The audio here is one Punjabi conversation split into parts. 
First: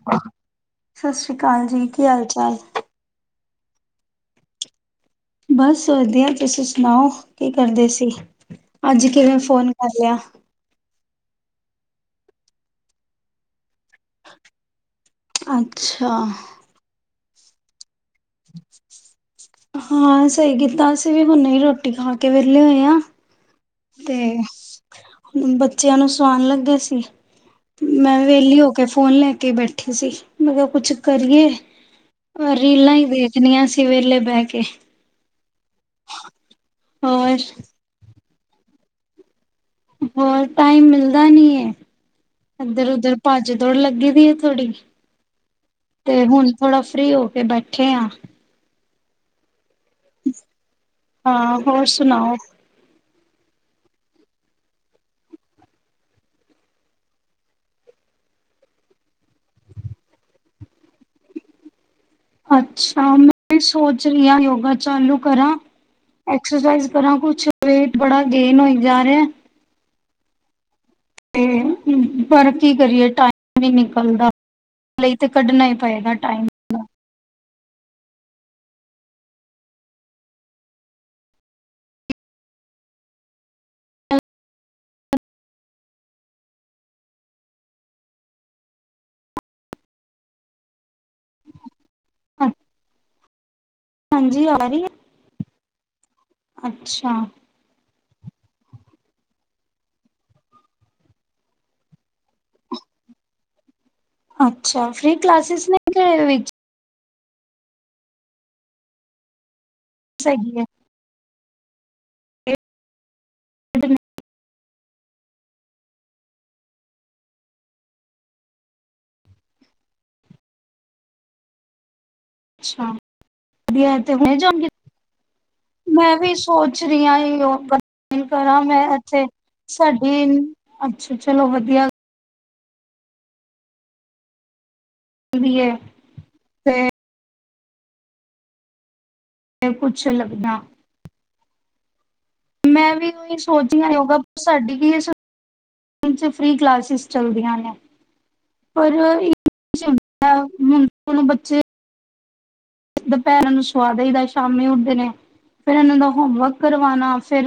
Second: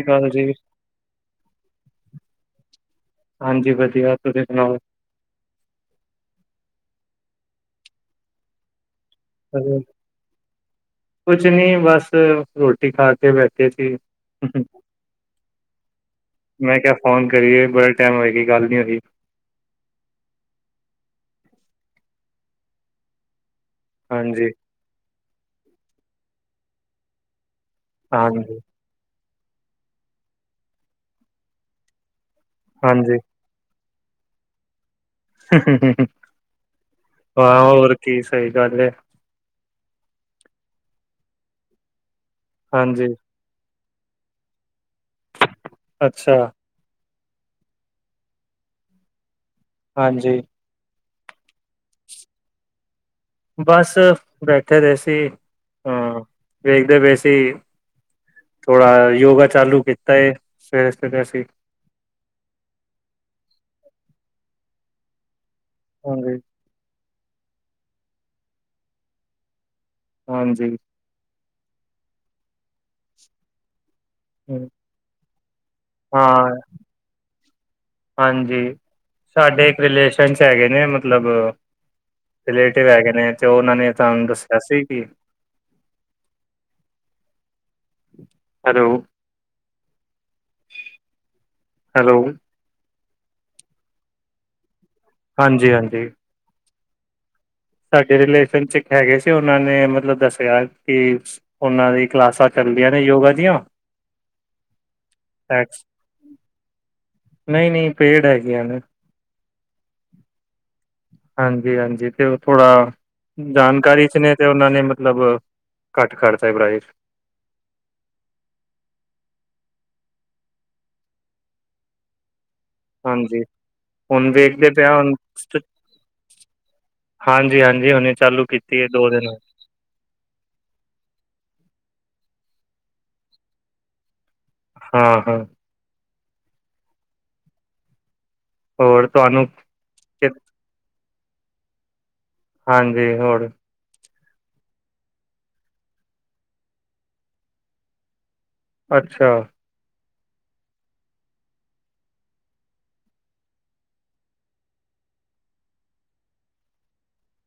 ਸਤਿ ਸ਼੍ਰੀ ਅਕਾਲ ਜੀ, ਸਤਿ ਸ੍ਰੀ ਅਕਾਲ ਜੀ ਕੀ ਹਾਲ ਚਾਲ ਹਾਂਜੀ ਵਧੀਆ ਤੁਸੀਂ ਸੁਣਾਓ ਬਸ ਵਧੀਆ ਤੁਸੀਂ ਸੁਣਾਓ ਕੀ ਕਰਦੇ ਸੀ ਅੱਜ ਕਿਵੇਂ ਫੋਨ ਅਹ, ਕਰ ਲਿਆ ਕੁਛ ਨੀ ਬਸ ਰੋਟੀ ਖਾ ਕੇ ਬੈਠੇ ਸੀ ਅੱਛਾ ਔਨ ਕਰੀਏ ਬ ਹਾਂ ਸਹੀ ਕੀਤਾ ਅਸੀਂ ਵੀ ਹੁਣ ਨਹੀਂ ਰੋਟੀ ਰੋਟੀ ਖਾ ਕੇ ਵਿਹਲੇ ਹੋਏ ਆ ਤੇ ਹਾਂਜੀ ਬੱਚਿਆਂ ਨੂੰ ਸੁਵਾਉਣ ਲੱਗੇ ਸੀ ਮੈਂ ਹਾਂਜੀ, ਵਿਹਲੀ ਹੋ ਕੇ ਫੋਨ ਲੈ ਕੇ ਬੈਠੀ ਸੀ ਮੈਂ ਕਿਹਾ ਕੁਛ ਕਰੀਏ ਰੀਲਾਂ ਹੀ ਹਾਂਜੀ ਵੇਖਣੀਆਂ ਸੀ ਸਵੇਲੇ ਬੈ ਕੇ ਹੋਰ ਹਾਂ ਹੋਰ ਕੀ ਸਹੀ ਗੱਲ ਹੈ ਹੋਰ ਟਾਈਮ ਮਿਲਦਾ ਨੀ ਇੱਧਰ ਹਾਂਜੀ। ਉਧਰ ਭੱਜ ਦੌੜ ਲੱਗੇ ਲੱਗੀ ਦੀ ਆ ਥੋੜੀ ਤੇ ਅੱਛਾ, ਹੁਣ ਥੋੜਾ ਫ੍ਰਰੀ ਹੋ ਕੇ ਬੈਠੇ ਆ ਹਾਂਜੀ ਹਾਂ ਹੋਰ ਸੁਣਾਓ ਬਸ ਬੈਠੇ ਰਹੇ ਸੀ ਹਾਂ ਵੇਖਦੇ ਪਏ ਸੀ ਥੋੜਾ ਯੋਗਾ ਚਾਲੂ ਕੀਤਾ ਹੈ ਸਵੇਰੇ ਸਵੇਰੇ ਅਸੀਂ ਅੱਛਾ ਮੈਂ ਸੋਚ ਰਹੀ ਹਾਂ ਯੋਗਾ ਚਾਲੂ ਕਰਾਂ ਹਾਂਜੀ, ਐਕਸਰਸਾਈਜ਼ ਕਰਾਂ ਕੁਛ ਵੇਟ ਬੜਾ ਗੇਨ ਹੋ ਜਾ ਰਿਹਾ ਹਾਂਜੀ ਅਤੇ ਪਰ ਕੀ ਕਰੀਏ ਟਾਈਮ ਵੀ ਨ ਦਾ ਹਮ, ਲਈ ਤੇ ਕੱਢਣਾ ਹੀ ਪਏਗਾ ਟਾਈਮ ਹਾਂ, ਹਾਂਜੀ ਸਾਡੇ ਇੱਕ ਰਿਲੇਸ਼ਨ ' ਹੈਗੇ ਨੇ ਮਤਲਬ ਰਿਲੇਟਿਵ ਹੈਗੇ ਨੇ ਤੇ ਉਹਨਾਂ ਨੇ ਤੁਹਾਨੂੰ ਦੱਸਿਆ ਸੀ ਕਿ ਹੈਲੋ ਹੈਲੋ ਹਾਂਜੀ ਆ ਰਹੀ ਹੈ ਹਾਂਜੀ ਹਾਂਜੀ ਅੱਛਾ ਸਾਡੇ ਰਿਲੇਸ਼ਨ ਚ ਇੱਕ ਹੈਗੇ ਸੀ ਉਹਨਾਂ ਨੇ ਮਤਲਬ ਦੱਸਿਆ ਕਿ ਉਹਨਾਂ ਦੀ ਕਲਾਸਾਂ ਚੱਲਦੀਆਂ ਨੇ ਯੋਗਾ ਦੀਆਂ ਅੱਛਾ ਫ੍ਰੀ ਕਲਾਸਿਸ ਨੇ ਐਕਸ ਵਿੱਚ ਨਹੀਂ ਨਹੀਂ ਪੇੜ ਹੈਗੀਆਂ ਨੇ ਸਗੀ ਹੈ ਹਾਂਜੀ ਹਾਂਜੀ ਤੇ ਉਹ ਥੋੜਾ ਜਾਣਕਾਰੀ ਚ ਨੇ ਤੇ ਉਹਨਾਂ ਨੇ ਮਤਲਬ ਘੱਟ ਕਰਤਾ ਪ੍ਰਾਈਜ਼ [inaudible] ਅੱਛਾ ਹਾਂਜੀ ਹੁਣ ਵਧੀਆ ਜਾਗੇ ਵੇਖਦੇ ਪਿਆ ਹੁਣ ਮੈਂ ਵੀ ਸੋਚ ਰਹੀ ਹ ਉਹ ਹਾਂਜੀ ਗ ਹਾਂਜੀ ਹੁਣੇ ਚਾਲੂ ਕਰਾਂ ਕੀਤੀ ਮੈਂ ਹੈ ਦੋ ਇੱਥੇ ਦਿਨ ਸਾਡੇ ਅੱਛਾ ਚਲੋ ਵਧੀਆ ਹਾਂ ਹਾਂ ਵੀ ਹੈ ਤੇ ਹੋਰ ਤੁਹਾਨੂੰ ਮ ਕੁਛ ਕਿ- ਲੱਗਣਾ ਮੈਂ ਵੀ ਹਾਂਜੀ ਉਹੀ ਹੋਰ ਸੋਚੀਆਂ ਨਹੀਂ ਉਹਗਾ ਸਾਡੀ ਵੀ ਇਸ ਸਕ ਫ੍ਰਰੀ ਕਲਾਸਿਸ ਚੱਲਦੀਆਂ ਨੇ ਪਰ ਅੱਛਾ [unintelligible] ਹੁਣੁਣ ਬੱਚੇ ਦੁਪਹਿਰਾਂ ਨੂੰ ਸੁਵਾਦ ਹੀਦਾ ਸ਼ਾਮੀ ਉੱਠਦੇ ਨੇ ਫੇਿਰ ਇਹਨਾਂ ਦਾ ਹੋਮਵਰਕ ਕਰਵਾਣਾ ਫੇਿਰ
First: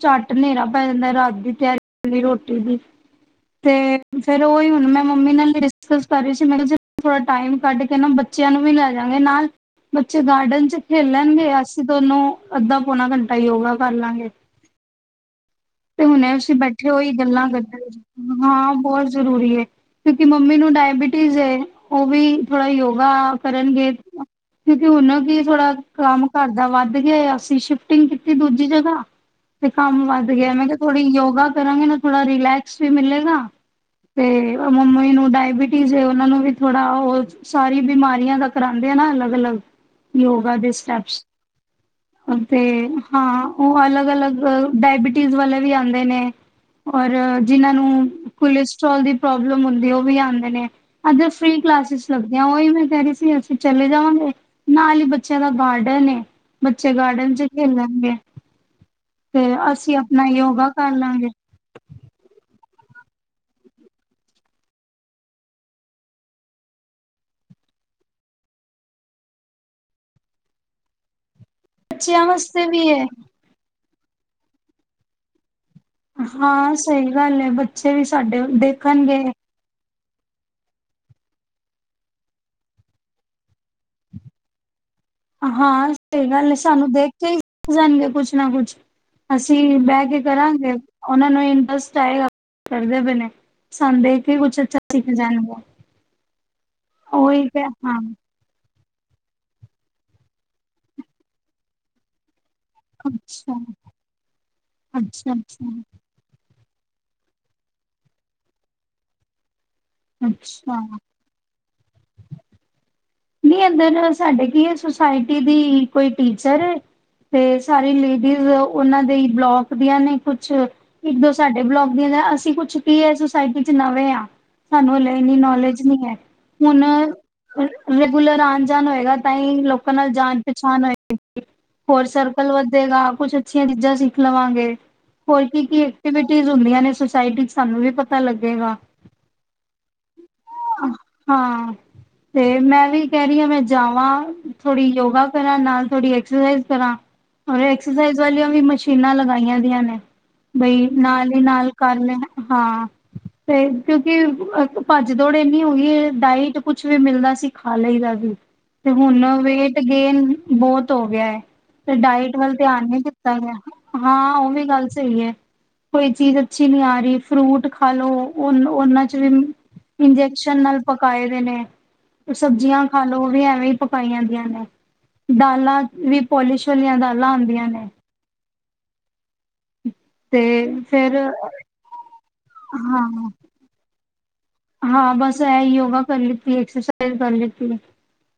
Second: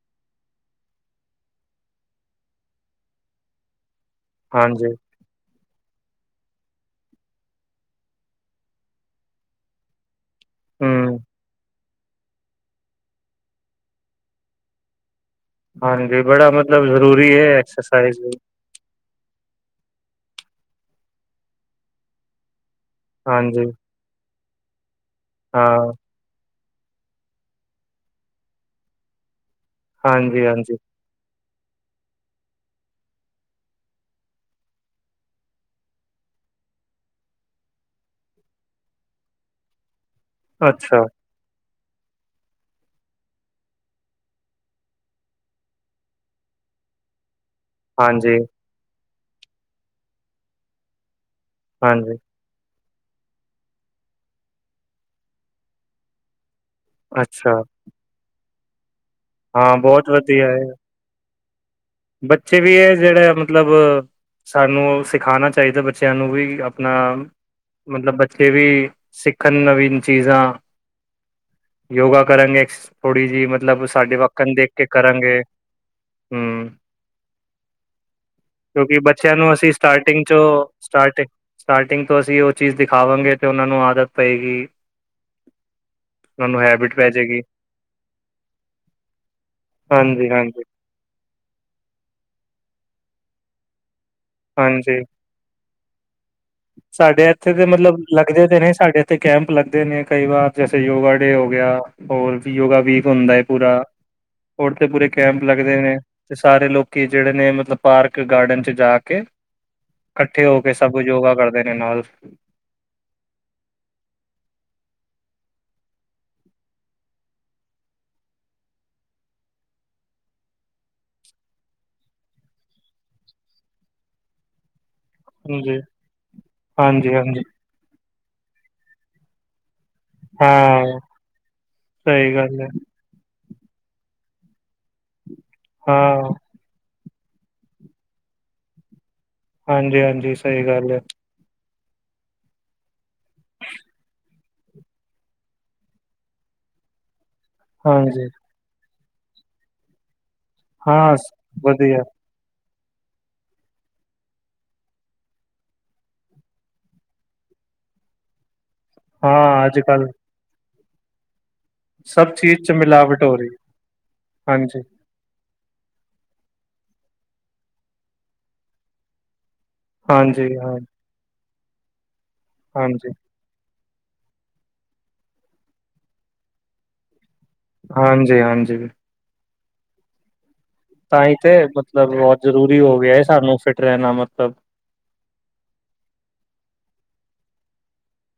ਝੱਟ ਹਨੇਰਾ ਪੈ ਜਾਂਦਾ ਰਾਤ ਦੀ ਤਿਆਰੀ ਰੋਟੀ ਦੀ ਤੇ ਫੇਿਰ ਉਹੀ ਹੁਣ ਹਾਂਜੀ ਮੈਂ ਮੰਮੀ ਨਾਲ ਕਰ ਰਹੀ ਸੀ ਮੈਂ ਕਿਹਾ ਥੋੜ੍ਹਾ ਟਾਈਮ ਕੱਢ ਕੇ ਨਾ ਬੱਚਿਆਂ ਨੂੰ ਵੀ ਲੈ ਜਾਗੇ ਨਾਲ ੇ ਗਾਰਡਨ ਚ ਹਮ ਖੇਲਣਗੇਏ ਅਸੀ ਅਸੀਂ ਤੁੋਨੂੰ ਅੱਧਾ ਪੌਣਾ ਘੰਟਾ ਯੋਗਾ ਕਰ ਲਾਂਗੇ ਤੇ ਹਾਂਜੀ, ਹੁਣੇ ਬੜਾ ਅਂ ਮਤਲਬ ਬੈਠੇ ਹੋਈ ਜ਼ਰੂਰੀ ਹੈ ਗੱਲਾਂ ਕਰਢ ਐਕਸਰਸਾਈਜ਼ ਵੀ, ਹਾਂ ਬਹੁਤ ਜ਼ਰੂਰੀ ਹੈ ਕਿਉਂਕਿ ਮੰਮੀ ਨੂੰ ਡਾਇਬੀਟੀਜ਼ ਹੈ ਉਹ ਵੀ ਥੋੜਾ ਯੋਗ ਹਾਂਜੀ, ਕਰਨਗੇ ਕਿਉਂਕਿ ਹਣ ਕੀ ਥੋੜਾ ਹਾਂ। ਕੰਮ ਕਰ ਾਂ ਵੱਧ ਗਿਆ ਅਸੀਂ ਸ਼ਿਫਟਿੰਗ ਕੀਤੀ ਦੂਜੀ ਜਗ੍ਹਾ ਤੇ ਕੰਮ ਵੱਧ ਧ ਮੈਂ ਹਾਂਜੀ-ਹਾਂਜੀ, ਕਿਹਾਥੋੜੀ ਯੋਗਾ ਕਰਾਂਗੇ ਨਾ ਥੋੜਾ ਰਿਲੈਕਸ ਵੀ ਮਿਲੇਗਾ ਤੇ ਮੰਮੀ ਨੂੰ ਡਾਇਬਿਟੀਜ਼ ਉਹਨਾ ਨੂੰ ਵੀ ਥੋੜਾ ਉਹ ਸਾਰੀ ਬਿਮਾਰੀਆਂ ਦਾ ਕਰਾਂਦੇ ਨਾ ਅਲੱਗ ਅਲੱਗ ਯੋਗਾ ਦੇ ਅੱਛਾ, ਸਟੈਪਸ ਤੇ ਹਾਂ ਉਹ ਅਲੱਗ ਅਲੱਗ ਡਾਇਬਟੀ ਵਾਲੇ ਵੀ ਆਉਂਦੇ ਨੇ ਔਰ ਜਿਨ੍ਹਾਂ ਨੂੰ ਹਾਂਜੀ, ਕੋਲਸ੍ਰੋਲ ਦੀ ਪ੍ਰੋਬਲਮ ਹੁੰਦੀ ਉਹ ਵੀ ਆਉਂਦੇ ਨੇ ਅੱਧਰ ਫ੍ਰਰੀ ਕਲਾਸਿਸ ਹਾਂਜੀ, ਲੱਗਦੀਆਂ ਉਹੀ ਮ ਕਹਿ ਰਹੇ ਸੀ ਅਸੀਂ ਚਲੇ ਜਾਵਾਂਗੇ ਨਾਲ ਹੀ ਬੱਚਿਆਂ ਦਾ ਗਾਰਡਨ ਬੱਚੇ ਗਾਰਡਨ ਚ ਅੱਛਾ, ਖੇਲਣਗੇ ਤੇ ਹਾਂ ਅਸੀਂ ਬਹੁਤ ਆਪਣਾ ਵਧੀਆ ਯੋਗਾ ਹੈ। ਕਰ ਲਾਂਗੇ ਬੱਚੇ ਵੀ ਇਹ ਜਿਹੜਾ ਮਤਲਬ ਸਾਨੂੰ ਸਿਖਾਉਣਾ ਚਾਹੀਦਾ ਬੱਚਿਆਂ ਨੂੰ ਵੀ ਆਪਣਾ ਮਤਲਬ ਬੱਚੇ ਵੀ ਸਿੱਖਣ ਨਵੀਂਨ ਚੀਜ਼ਾਂ ਯੋਗਾ ਬੱਚਿਆਂ ਕਰਾਂਗੇ ਵਾਸਤੇ ਵੀ ਏ ਥੋੜੀ ਜਿਹੀ ਮਤਲਬ ਸਾਡੇ ਵੱਖਣ ਦੇਖ ਕੇ ਕਰਾਂਗੇ ਹੂੰ ਹਾਂ ਸਹੀ ਗੱਲ ਹੈ ਬੱਚੇ ਵੀ ਸਾਡੇ ਕਿਉਂਕਿ ਦੇਖਣਗੇ ਬੱਚਿਆਂ ਨੂੰ ਅਸੀਂ ਸਟਾਰਟਿੰਗ ਚ ਸਟਾਰਟਿੰਗ ਸਟਾਰਟਿੰਗ ਤੋਂ ਅਸੀਂ ਉਹ ਚੀਜ਼ ਦਿਖਾਵਾਂਗੇ ਤੇ ਉਹਨਾਂ ਨੂੰ ਆਦਤ ਪਏਗੀ ਹਾਂ ਸਹੀ ਉਹਨਾਂ ਗੱਲ ਹੈ ਨੂੰ ਸਾਨੂੰ ਹੈਬਿਟ ਪੈ ਦੇਖ ਕੇ ਜਾਏਗੀ। ਹੀ ਜਾਣਗੇ ਕੁਛ ਨਾ ਕੁਛ ਅਸੀਂ ਬਹਿ ਕੇ ਹਾਂਜੀ, ਹਾਂਜੀ, ਕਰਾਂਗੇ ਉਹਨਾਂ ਨੂੰ ਇੰਟਰਸਟ ਚਾਹੇ ਕਰਦੇ ਪਏ ਨੇ ਸਡ ਹਾਂਜੀ ਸਾਡੇ ਉਹੀ ਇੱਥੇ ਤੇ ਦੇ ਮਤਲਬ ਹਾਂ ਲੱਗਦੇ ਤੇ ਨੇ ਸਾਡੇ ਇੱਥੇ ਕੈਂਪ ਲੱਗਦੇ ਨੇ ਕਈ ਵਾਰ ਜੈਸੇ ਯੋਗਾ ਡੇ ਹੋ ਗਿਆ ਹੋਰ ਯੋਗਾ ਵੀਕ ਹੁੰਦਾ ਅੱਛਾ। ਪੂਰਾ ਹੋਰ ਤੇ ਪੂਰੇ ਅੱਛਾ-ਅੱਛਾ, ਕੈਂਪ ਲੱਗਦੇ ਅੱਛਾ ਨੇ ਸਾਰੇ ਲੋਕੀ ਜਿਹੜੇ ਨੇ ਮਤਲਬ ਪਾਰਕ ਗਾਰਡਨ ਚ ਜਾ ਕੇ ਇਕੱਠੇ ਹੋ ਕੇ ਅੱਛਾ। ਸਭ ਯੋਗਾ ਕਰਦੇ ਨੇ ਨਾਲ ਨਹੀਂ ਅੰਦਰ ਸਾਡੇ ਕੀ ਸੁਸਾਇਟੀ ਦੀ ਕੋਈ ਟੀਚਰ ਤੇ ਸਾਰੀ ਲੇਡੀਜ਼ ਉਹਨਾਂ ਦੇ ਬਲੋਕ ਦੀਆਂ ਨੇ ਕੁਛ, ਇੱਕ -ਦੋ ਸਾਡੇ ਬਲੋਕ ਦੀਆਂ ਅਸੀਂ ਕੁਛ ਕੀ ਹੈ ਸੁਸਾਇਟੀ ਚ ਨਵੇਂ ਹਾਂ ਸਾਨੂੰ ਹਲੇ ਇੰਨੀ ਹਾਂਜੀ, ਨੌਲੇਜ ਨਹੀਂ ਹੈ। ਹੁਣ ਹਾਂਜੀ, ਹਾਂਜੀ ਰੈਗੂਲਰ ਆਉਣ -ਜਾਣ ਹੋਏਗਾ ਤਾਂ ਹੀ ਲੋਕ ਆਪਾਂ ਨਾਲ ਜਾਣ -ਪਛਾਣ ਹਾਂ ਹੋਏਗੀ। ਹੋਰ ਸਹੀ ਸਰਕਲ ਗੱਲ ਹੈ ਵੱਧੇਗਾ ਕੁਛ ਅੱਛੀਆਂ ਚੀਜ਼ਾਂ ਸਿੱਖ ਲਵਾਂਗੇ, ਹੋਰ ਕੀ -ਕੀ ਹਾਂ। ਐਕਟੀਵਿਟੀ ਹੁੰਦੀਆਂ ਨੇ ਸਾਈਡ ਚ ਸਾਨੂੰ ਵੀ ਪਤਾ ਲੱਗੇਗਾ। ਹਾਂਜੀ- ਹਾਂਜੀ ਸਹੀ ਗੱਲ ਹੈ। ਹਮ ਮੈਂ ਵੀ ਕਹਿ ਰਹੀ ਹਾ ਮੈਂ ਜਾਵਾਂ, ਥੋੜੀ ਯੋਗਾ ਕਰਾਂ ਨਾਲ ਥੋੜੀ ਐਕਸਰਸਾਈਜ਼ ਕਰਾਂ। ਰ ਐਕਸਰਸਾਈਜ਼ ਹਾਂਜੀ ਵਾਲੀਆਂ ਵੀ ਮਸ਼ੀਨਾਂ ਲਗਾਈਆਂ ਦੀਆਂ ਨੇ ਬਈ ਹਾਂ ਨਾਲ ਹੀ ਨਾਲ ਕਰ ਵਧੀਆ ਲੈ, ਹਾਂ। ਤੇ ਕਿਉਂਕਿ ਭੱਜ- ਦੌੜ ਇੰਨੀ ਹੋਗੀ ਏ ਡਾਇਟ ਕੁਛ ਵੀ ਮਿਲਦਾ ਸੀ- ਖਾ ਲਈਦਾ ਸੀ ਤੇ ਹੁਣ ਹਾਂ ਵੇਟ ਅੱਜ ਕੱਲ ਗੇਨ ਬਹੁਤ ਹੋ ਗਿਆ ਹੈ। ਤੇ ਸਭ ਡਾਇਟ ਵੱਲ ਚੀਜ਼ ਚ ਧਿਆਨ ਨੀ ਮਿਲਾਵਟ ਹੋ ਦਿੱਤਾ ਰਹੀ ਗਿਆ ਹਾਂ ਉਹ ਵੀ ਹਾਂਜੀ, ਗੱਲ ਸਹੀ ਹੈ। ਕੋਈ ਚੀਜ਼ ਅੱਛੀ ਨੀ ਆ ਰਹੀ। ਫਰੂਟ ਖਾਲੋ ਉਹ ਉਹਨਾਂ ਚ ਵੀ ਹਾਂਜੀ, ਇੰਜੈਕਸ਼ਨ ਹਾਂ ਨਾਲ ਪਕਾਏ ਦੇ ਨੇ ਸਬਜ਼ੀਆਂ ਖਾ ਹਾਂਜੀ, ਲੋ ਉਹ ਵੀ ਐਵੇਂ ਪਕਾਈਆ ਦੀਆਂ ਨੇ ਦਾਲਾਂ ਵੀ ਪੋਲਿਸ਼ ਵਾਲੀਆਂ ਦਾਲਾਂ ਆਉਂਦੀਆਂ ਨੇ ਹਾਂਜੀ -ਹਾਂਜੀ। ਤੇ ਫੇਰ ਤਾਂ ਹੀ ਤੇ ਮਤਲਬ ਬਹੁਤ ਜ਼ਰੂਰੀ ਹੋ ਗਿਆ ਹੈ ਹਾਂ ਸਾਨੂੰ ਫਿਟ ਰਹਿਣਾ ਮਤਲਬ ਹਾਂ, ਬਸ ਇਹ ਯੋਗਾ ਕਰ ਲੀਤ ਸਹੀ ਗੱਲ ਏ,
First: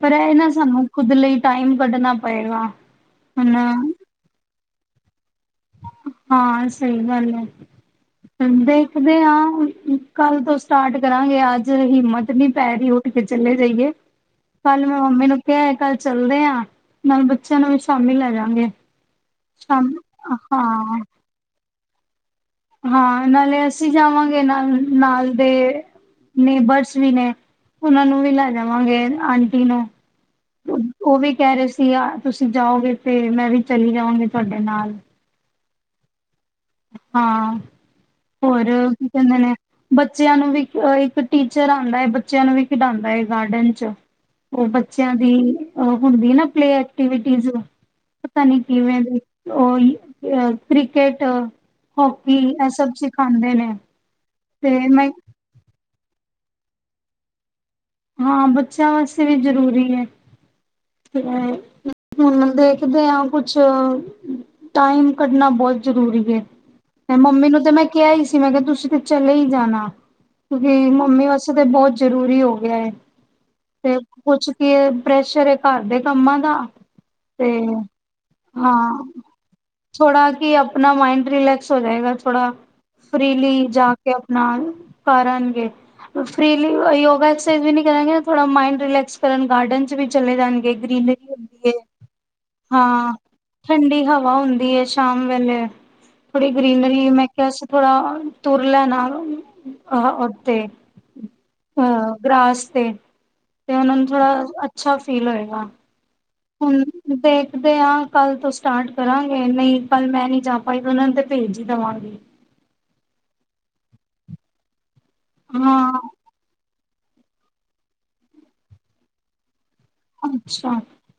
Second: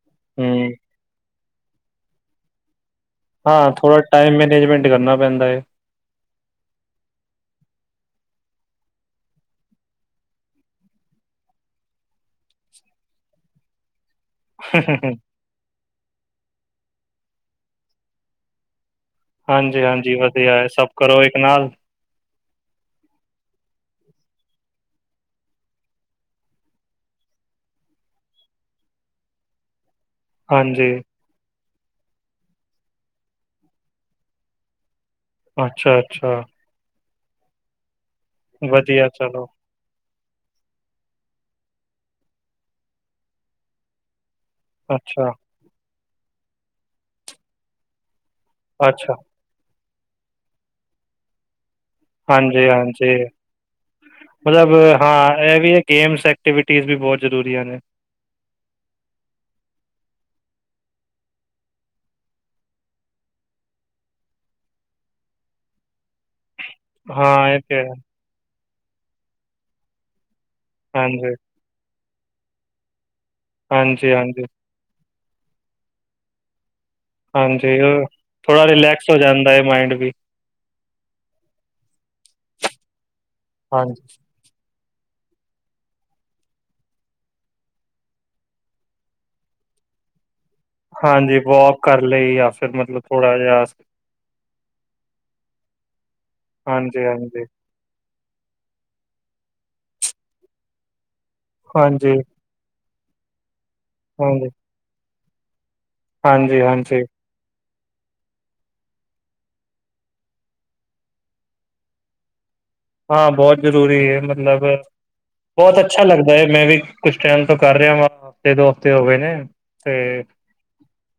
ਪਰ ਇਹ ਨਾ ਹਮ ਸਾਨੂੰ ਖੁਦ ਲਈ ਟਾਈਮ ਕੱਢਣਾ ਪਏਗਾ। ਹੁਣ ਹਾਂ, ਥੋੜਾ ਟਾਈਮ ਮੈਨੇਜਮੈਂਟ ਕਰਨਾ ਪੈਂਦਾ ਹੈ ਹਾਂ, ਸਹੀ ਗੱਲ ਹੈ। ਦੇਖਦੇ ਹਾਂ ਕੱਲ ਤੋਂ ਸਟਾਰਟ ਕਰਾਂਗੇ ਅੱਜ ਹਿੰਮਤ ਨੀ ਪੈ ਰਹੀ ਹੋ। ਫੇਰ ਚਲੇ ਜਾਈਏ। ਕੱਲ ਮੈਂ ਮੰਮੀ ਨੂੰ ਕਿਹਾ ਕੱਲ ਚਲਦੇ ਹਾਂ ਨਾਲ ਬੱਚਿਆਂ ਨੂੰ ਵੀ ਸ਼ਾਮੀ ਲੈ ਜਾਗੇ। ਹਾਂਜੀ- ਸ਼ਾਮ ਹਾਂਜੀ, ਵਧੀਆ ਹੈ ਸਭ ਹਾਂ ਕਰੋ ਇੱਕ ਨਾਲ ਹਾਂ, ਨਾਲੇ ਅਸੀਂ ਜਾਵਾਂਗੇ ਨਾਲ, ਨਾਲ ਦੇ ਨੇਬਰਸ ਵੀ ਨੇ, ਉਹਨਾਂ ਨੂੰ ਵੀ ਲੈ ਜਾਵਾਂਗੇ, ਆਂਟੀ ਨੂੰ। ਹਾਂਜੀ ਉਹ ਵੀ ਕਹਿ ਰਹੇ ਸੀ। ਤੁਸੀਂ ਜਾਓਗੇ ਫੇਰ ਮੈਂ ਵੀ ਚਲੀ ਜਾਵਾਗੀ ਤੁਹਾਡੇ ਨਾਲ ਅੱਛਾ -ਅੱਛਾ। ਹਾਂ! ਹੋਰ, ਕੀ ਵਧੀਆ ਕਹਿੰਦੇ ਚਲੋ ਨੇ ਬੱਚਿਆਂ ਨੂੰ ਵੀ ਇੱਕ ਟੀਚਰ ਆਉਂਦਾ ਹੈ। ਬੱਚਿਆਂ ਨੂੰ ਵੀ ਖਿਡਾਦਾ ਹੈ ਗਾਰਡਨ 'ਚ। ਉਹ ਬੱਚਿਆਂ ਅੱਛਾ ਦੀ ਹੁੰਦੀ ਨਾ ਪਲੇ ਐਕਟੀਵਿਟੀਜ਼ ਪਤਾ ਨਈ ਕਿਵੇਂ ਅੱਛਾ ਉਹ ਕ੍ਰਿਕਟ ਹੋਕੀ ਹਾਂਜੀ ਇਹ ਸਭ ਹਾਂਜੀ ਸਿਖਾਉਂਦੇ ਨੇ ਮਤਲਬ ਤੇ ਮੈਂ ਹਾਂ ਇਹ ਵੀ ਹੈ ਗੇਮਸ ਐਕਟੀਵਿਟੀਜ਼ ਵੀ ਬਹੁਤ ਜ਼ਰੂਰੀਆਂ ਨੇ ਹਾਂ ਬੱਚਿਆਂ ਵਾਸਤੇ ਵੀ ਜ਼ਰੂਰੀ ਹੈ। ਤੇ ਹੁਣ ਦੇਖਦੇ ਹਾਂ ਕੁਛ ਟਾਈਮ ਕੱਢਣਾ ਬਹੁਤ ਜ਼ਰੂਰੀ ਹੈ। ਤੇ ਹਾਂ ਮੰਮੀ ਇਹ ਨੂੰ ਤੇ ਮੈਂ ਹੈ ਕਿਹਾ ਹੀ ਸੀ, ਮੈਂ ਕਿਹਾ ਤੁਸੀਂ ਤੇ ਚਲੇ ਹੀ ਜਾਣਾ। ਕਿਉਂਕਿ ਮੰਮੀ ਹਾਂਜੀ ਵਾਸਤੇ ਤੇ ਬਹੁਤ ਜਰੂਰੀ ਹੋ ਗਿਆ ਹੈ। ਤੇ ਹਾਂਜੀ ਹਾਂਜੀ ਕੁੱਛ ਕੀ ਪ੍ਰੈਸ਼ਰ ਘਰ ਦੇ ਕੰਮਾਂ ਦਾ ਤੇ ਹਾਂਜੀ, ਉਹ ਥੋੜਾ ਹਾਂ ਰਿਲੈਕਸ ਹੋ ਜਾਂਦਾ ਹੈ। ਮਾਇੰਡ ਵੀ ਥੋੜਾ ਕਿ ਆਪਣਾ ਮਾਈੰਡ ਰਿਲੈਕਸ ਹੋ ਜਾਏਗਾ ਥੋੜਾ। ਫਰੀਲੀ ਜਾ ਹਾਂਜੀ ਕੇ ਆਪਣਾ ਕਰਨਗੇ ਫਲੀ ਯੋਗਾ ਐਕਸਰਸਜ਼ ਵੀ ਨੀ ਕਰਾਂਗੇ ਥੋੜਾ ਮੰਡਿਲੈਕਸ ਕਰਨ ਗਾਰਡਨ ਚ ਵੀ ਚਲੇ ਜਾਣਗੇ ਗਰੀੀਨਰੀ ਹਾਂਜੀ ਹੁੰਦੀ ਵੋਕ ਕਰ ਲਈ ਜਾਂ ਫਿਰ ਮਤਲਬ ਹਾਂ ਥੋੜਾ ਜਿਹਾ ਠੰਡੀ ਹਵਾ ਹੁੰਦੀ ਹੈ ਸ਼ਾਮ ਵੇਲੇ ਥੋੜੀ ਹਾਂਜੀ ਗਰੀਨਰੀ ਮੈਂ ਹਾਂਜੀ ਕਿਹਾ ਥੋੜਾ ਤੁਰਲਾ ਨਾਲ ਅ ਉ ਤੇ ਹਾਂਜੀ, ਅਹ ਗ੍ਰਸ ਤੇ ਤੇ ਉਹਨਾ ਨੂੰ ਥੋੜਾ ਹਾਂਜੀ, ਅੱਛਾ ਫੀਲ ਹੋਏਗਾ ਹਾਂਜੀ ਹਾਂਜੀ ਦੇ ਹਾਂ ਕੱਲ ਤੋਂ ਸਟਾਰਟ ਕਰਾਂਗੇ ਨਹੀਂ ਕੱਲ ਮੈਂ ਨਹੀਂੀ ਜਾ ਪਾਈ ਉਹਨਾਂ ਨੂੰ ਤੇ ਭੇਜ ਹੀ ਦੇਵਾਂਗੀ ਹਾਂ ਬਹੁਤ ਜ਼ਰੂਰੀ ਹੈ ਮਤਲਬ ਬਹੁਤ ਹਾਂ ਅੱਛਾ ਲੱਗਦਾ ਹੈ ਮੈਂ ਵੀ ਕੁਛ ਟਾਈਮ ਤੋਂ ਕਰ ਰਿਹਾ ਹਫ਼ਤੇ ਦੋ ਹਫ਼ਤੇ ਹੋ ਗਏ ਨੇ ਤੇ ਅੱਛਾ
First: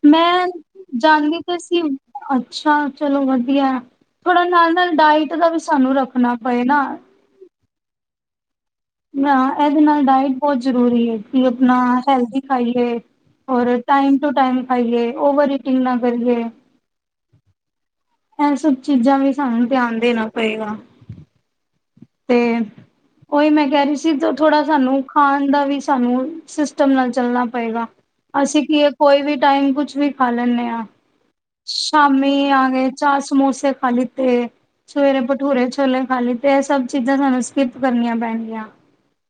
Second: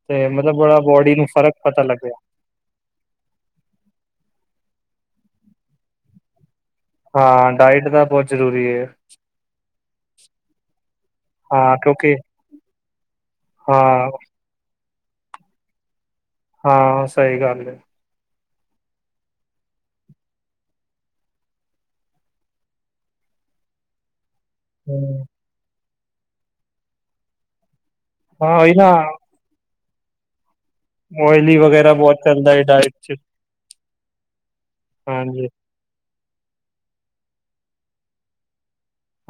ਤੇ ਮੈਂ ਮਤਲਬ ਬੜਾ ਬੋਡੀ ਨੂੰ ਜਾਦੀ ਫ਼ਰਕ ਤਾਂ ਸੀ ਪਤਾ ਲੱਗਿਆ ਅੱਛਾ ਚਲੋ ਵਧੀਆ ਥੋੜਾ ਨਾਲ ਨਾਲ ਡਾਇਟ ਦਾ ਵੀ ਸਾਨੂੰ ਰੱਖਣਾ ਪਏ ਨਾ ਹਾਂ ਡਾਇਟ ਤਾਂ ਬਹੁਤ ਜ਼ਰੂਰੀ ਏ ਨਾ ਇਹਦੇ ਨਾਲ ਡਾਇਟ ਬਹੁਤ ਜ਼ਰੂਰੀ ਹੈ ਕਿ ਹਾਂ ਆਪਣਾ ਕਿਉਂਕਿ ਹੈਲਦੀ ਖਾਈਏ ਰ ਹਾਂ, ਟਾਈਮ ਟੂ ਟਮ ਖਾਈਏ ਓਵਰ ਟਿੰਗ ਹਾਂ ਸਹੀ ਗੱਲ ਹੈ ਇਹ ਸਭ ਚੀਜ਼ਾਂ ਵੀ ਸਾਨੂੰ ਧਿਆਨ ਦੇਣਾ ਪਏਗਾ ਤੇ ਉਹੀ ਮੈਂ ਕਹਿ ਰਹੀ ਸੀ ਥੋੜਾ ਸਾਨੂੰ ਹੂੰ ਖਾਣ ਦਾ ਵੀ ਸਾਨੂੰ ਸਿਸਟਮ ਨਾਲ ਚੱਲਣਾ ਪਏਗਾ ਹਾਂ ਅਸੀਂ ਉਹੀ ਕੀ ਨਾ ਕੋਈ ਵੀ ਟਾਈਮ ਕੁਛ ਵੀ ਖਾ ਲੈਂਦੇ ਹਾਂ ਓਇਲੀ ਵਗੈਰਾ ਬਹੁਤ ਸ਼ਾਮੀ ਚੱਲਦਾ ਏ ਆ ਗਏ ਡਾਇਟ ਚ ਚਾਹ ਸਮੋਸੇ ਖਾ ਲਤੇ ਸਵੇਰੇ ਹਾਂਜੀ, ਭਠੂਰੇ ਚਲੇ ਹਾਲੀ ਤੇ ਇਹ ਸਭ ਚੀਜ਼ਾਂ ਸਾਨੂੰ ਸਕਿਪ ਕਰਨੀਆਂ ਪੈਣਗੀਆਂ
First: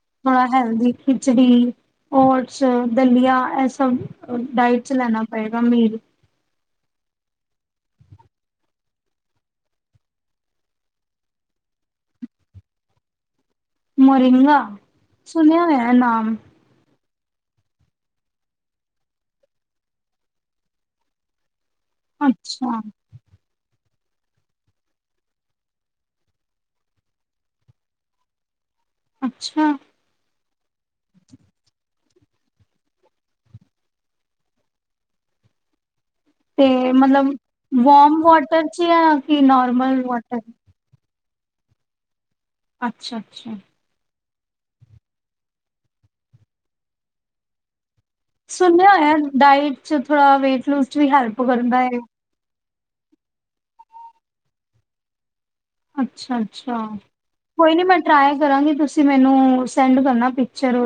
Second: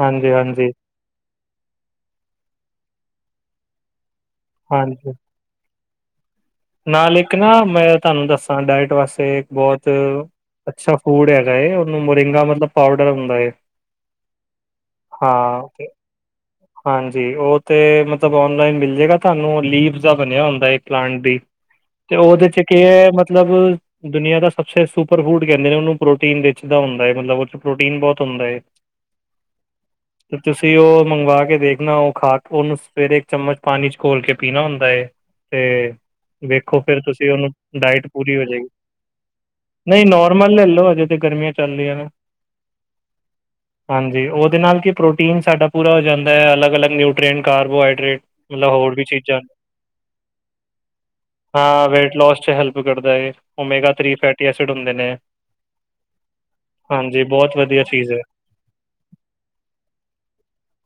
ਹਾਂਜੀ, ਹਾਂਜੀ, ਹੈਲਦੀ ਖਚੜੀ, ਓਟਸ, ਦਲੀਆ ਇਹ ਸਭ ਡਾਇਟ ਚ ਹਾਂਜੀ ਲੈਣਾ ਪਏਗਾ ਮੀਲ ਨਾਲ ਇੱਕ ਨਾ ਮੈਂ ਤੁਹਾਨੂੰ ਦੱਸਾਂ ਡਾਇਟ ਵਾਸਤੇ ਬਹੁਤ ਅੱਛਾ ਫੂਡ ਹੈਗਾ ਉਹਨੂੰ ਮੋਰਿੰਗਾ ਮਤਲਬ ਪਾਊਡਰ ਹੁੰਦਾ ਹੈ ਮੋਰਿੰਗਾ ਸੁਣਿਆ ਤੇ ਹੋਇਆ ਨਾਮ ਹਾਂਜੀ ਉਹ ਤੇ ਮਤਲਬ ਓਨਲਾਈਨ ਮਿਲ ਜਾੇਗਾ ਤੁਹਾਨੂੰ ਲੀਵ ਦਾ ਬਣਿਆ ਹੁੰਦਾ ਹੈ ਪਲਾਂਟ ਦੀ ਤੇ ਉਹਦੇ ਚ ਅੱਛਾ ਕੀ ਹੈ ਮਤਲਬ ਦੁਨੀਆਂ ਦਾ ਸਬ ਸੁਪਰ ਫੂਡ ਕਹਿੰਦੇ ਨੇ ਉਹਨੂੰ ਪ੍ਰੋਟੀਨ ਦਾ ਹੁੰਦਾ ਮਤਲਬ ਪ੍ਰੋਟੀਨ ਬਹੁਤ ਹੁੰਦਾ ਹੈ ਅੱਛਾ ਤੇ ਤੁਸੀਂ ਉਹ ਮੰਗਵਾ ਕੇ ਕੇ ਦੇਖਣਾ ਉਹ ਖਾ ਕੇ ਉਹਨੂੰ ਸਵੇਰੇ ਇੱਕ ਚਮਚ ਪਾਣੀ ਚ ਘੋਲ ਕੇ ਪੀਣਾ ਹੁੰਦਾ ਤੇ ਤੇ ਵੇਖੋ ਫੇਿਰ ਤੁਸੀਂ ਮਤਲਬ ਉਹਨੂੰ ਡਾਇਟ ਵਾਰਮ ਪੂਰੀ ਹੋ ਵਾਟਰ ਜਾਏਗੀ ਚ ਜਾਂ ਕਿ ਨੋਰਮਲ ਨਹੀਂ ਵਾਟਰ ਨੋਰਮਲ ਲੈ ਲਓ ਹਜੇ ਗਰਮੀਆਂ ਚੱਲ ਰਹੀਆਂ ਨਾ ਅੱਛਾ ਅੱਛਾ ਹਾਂਜੀ ਉਹਦੇ ਨਾਲ ਕੀ ਪ੍ਰੋਟੀਨ ਸਾਡਾ ਪੂਰਾ ਹੋ ਜਾਂਦਾ ਹੈ ਅਲੱਗ ਅਲੱਗ ਨਿਊਟਰੀਟ ਕਾਰਬੋਹਾਈਡਰੇਟ ਮਤਲਬ ਸੁਣਿਆ ਹੋਰ ਵੀ ਹੋ ਚੀਜ਼ਾਂ ਡਾਇਟ ਥੋੜਾ ਵੇਟ ਲੂ ਹੈਲਪ ਕਰਦਾ ਹੈ ਵਿਗੜਦਾ ਹੈ ਉਹਮੇਗਾਥ ਫੈਸਿਡ ਹੁੰਦੇ ਨੇ ਅੱਛਾ ਅੱਛਾ ਹਾਂਜੀ ਬਹੁਤ ਕੋਈ ਵਧੀਆ ਨਹੀਂ ਮੈਂ ਚੀਜ਼ ਏ ਟਰਾਈ ਕਰਾਂਗੀ ਤੁਸੀਂ ਮੈਨੂੰ ਸੈਂਡ ਕਰਨਾ ਪਿਕਚਰ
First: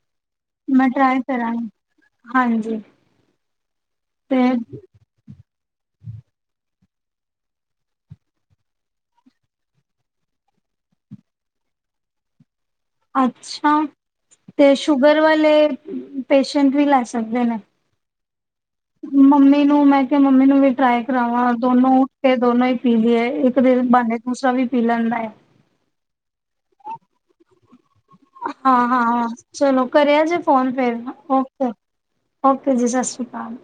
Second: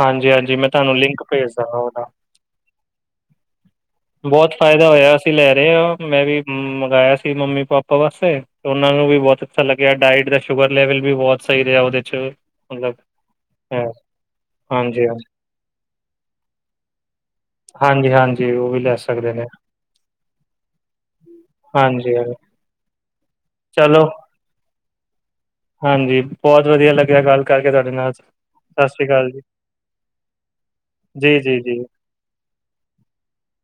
ਹਾਂਜੀ ਹਾਂਜੀ ਮੈਂ ਤੁਹਾਨੂੰ ਟਰਾਈ ਲਿੰਕ ਭੇਜਦਾ ਕਰਾਂਗੀ ਹਾਂ ਉਹਦਾ ਹਾਂਜੀ ਤੇ ਬਹੁਤ ਫ਼ਾਇਦਾ ਹੋਇਆ ਅਸੀਂ ਲੈ ਰਹੇ ਮੈਂ ਵੀ ਮੰਗਵਾਆ ਸੀ ਮੰਮੀ ਪਾਪਾ ਵਾਸਤੇ ਉਹਨਾਂ ਨੂੰ ਵੀ ਬਹੁਤ ਅੱਛਾ ਲੱਗਿਆ ਡਾਇਟ ਦਾ ਸ਼ੂਗਰ ਲੈਵਲ ਵੀ ਬਹੁਤ ਸਹੀ ਰਿਹਾ ਉਹਦੇ ਚ ਮਤਲਬ ਅੱਛਾ ਹੈ ਤੇ ਹਾਂਜੀ ਸ਼ੂਗਰ ਹਾਂਜੀ ਵਾਲੇ ਪੇਸ਼ੈਂਟ ਵੀ ਲੈ ਸਕਦੇ ਨੇ ਹਾਂਜੀ ਹਾਂਜੀ ਉਹ ਵੀ ਲੈ ਸਕਦੇ ਨੇ ਮੰਮੀ ਨੂੰ ਮੈਂ ਕਿਹਾ ਮੰਮੀ ਨੂੰ ਵੀ ਟਰਾਈ ਕਰਾਵਾਂ ਦੋਨੋ ਹਾਂਜੀ ਤੇ ਹਾਂਜੀ ਦੋਨੋ ਹੀ ਪੀਲੀ ਹੈ ਇੱਕ ਦਿਨ ਚਲੋ ਬਾਂੇ ਮੂਸਰਾ ਵੀ ਪੀ ਲੈਂਦਾ ਹੈ ਹਾਂਜੀ ਬਹੁਤ ਵਧੀਆ ਲੱਗਿਆ ਗੱਲ ਕਰਕੇ ਤੁਹਾਡੇ ਨਾਲ ਹਾਂ ਸਤਿ ਹ ਸ੍ਰੀ ਹਾਂ ਅਕਾਲ ਜੀ ਚਲੋ ਕਰਿਆ ਜੇ ਫੋਨ ਫਿਰ ਜੀ ਜੀ ਓਕੇ ਜੀ ਓਕੇ ਜੀ ਸਤਿ ਸ਼੍ਰੀ ਅਕਾਲ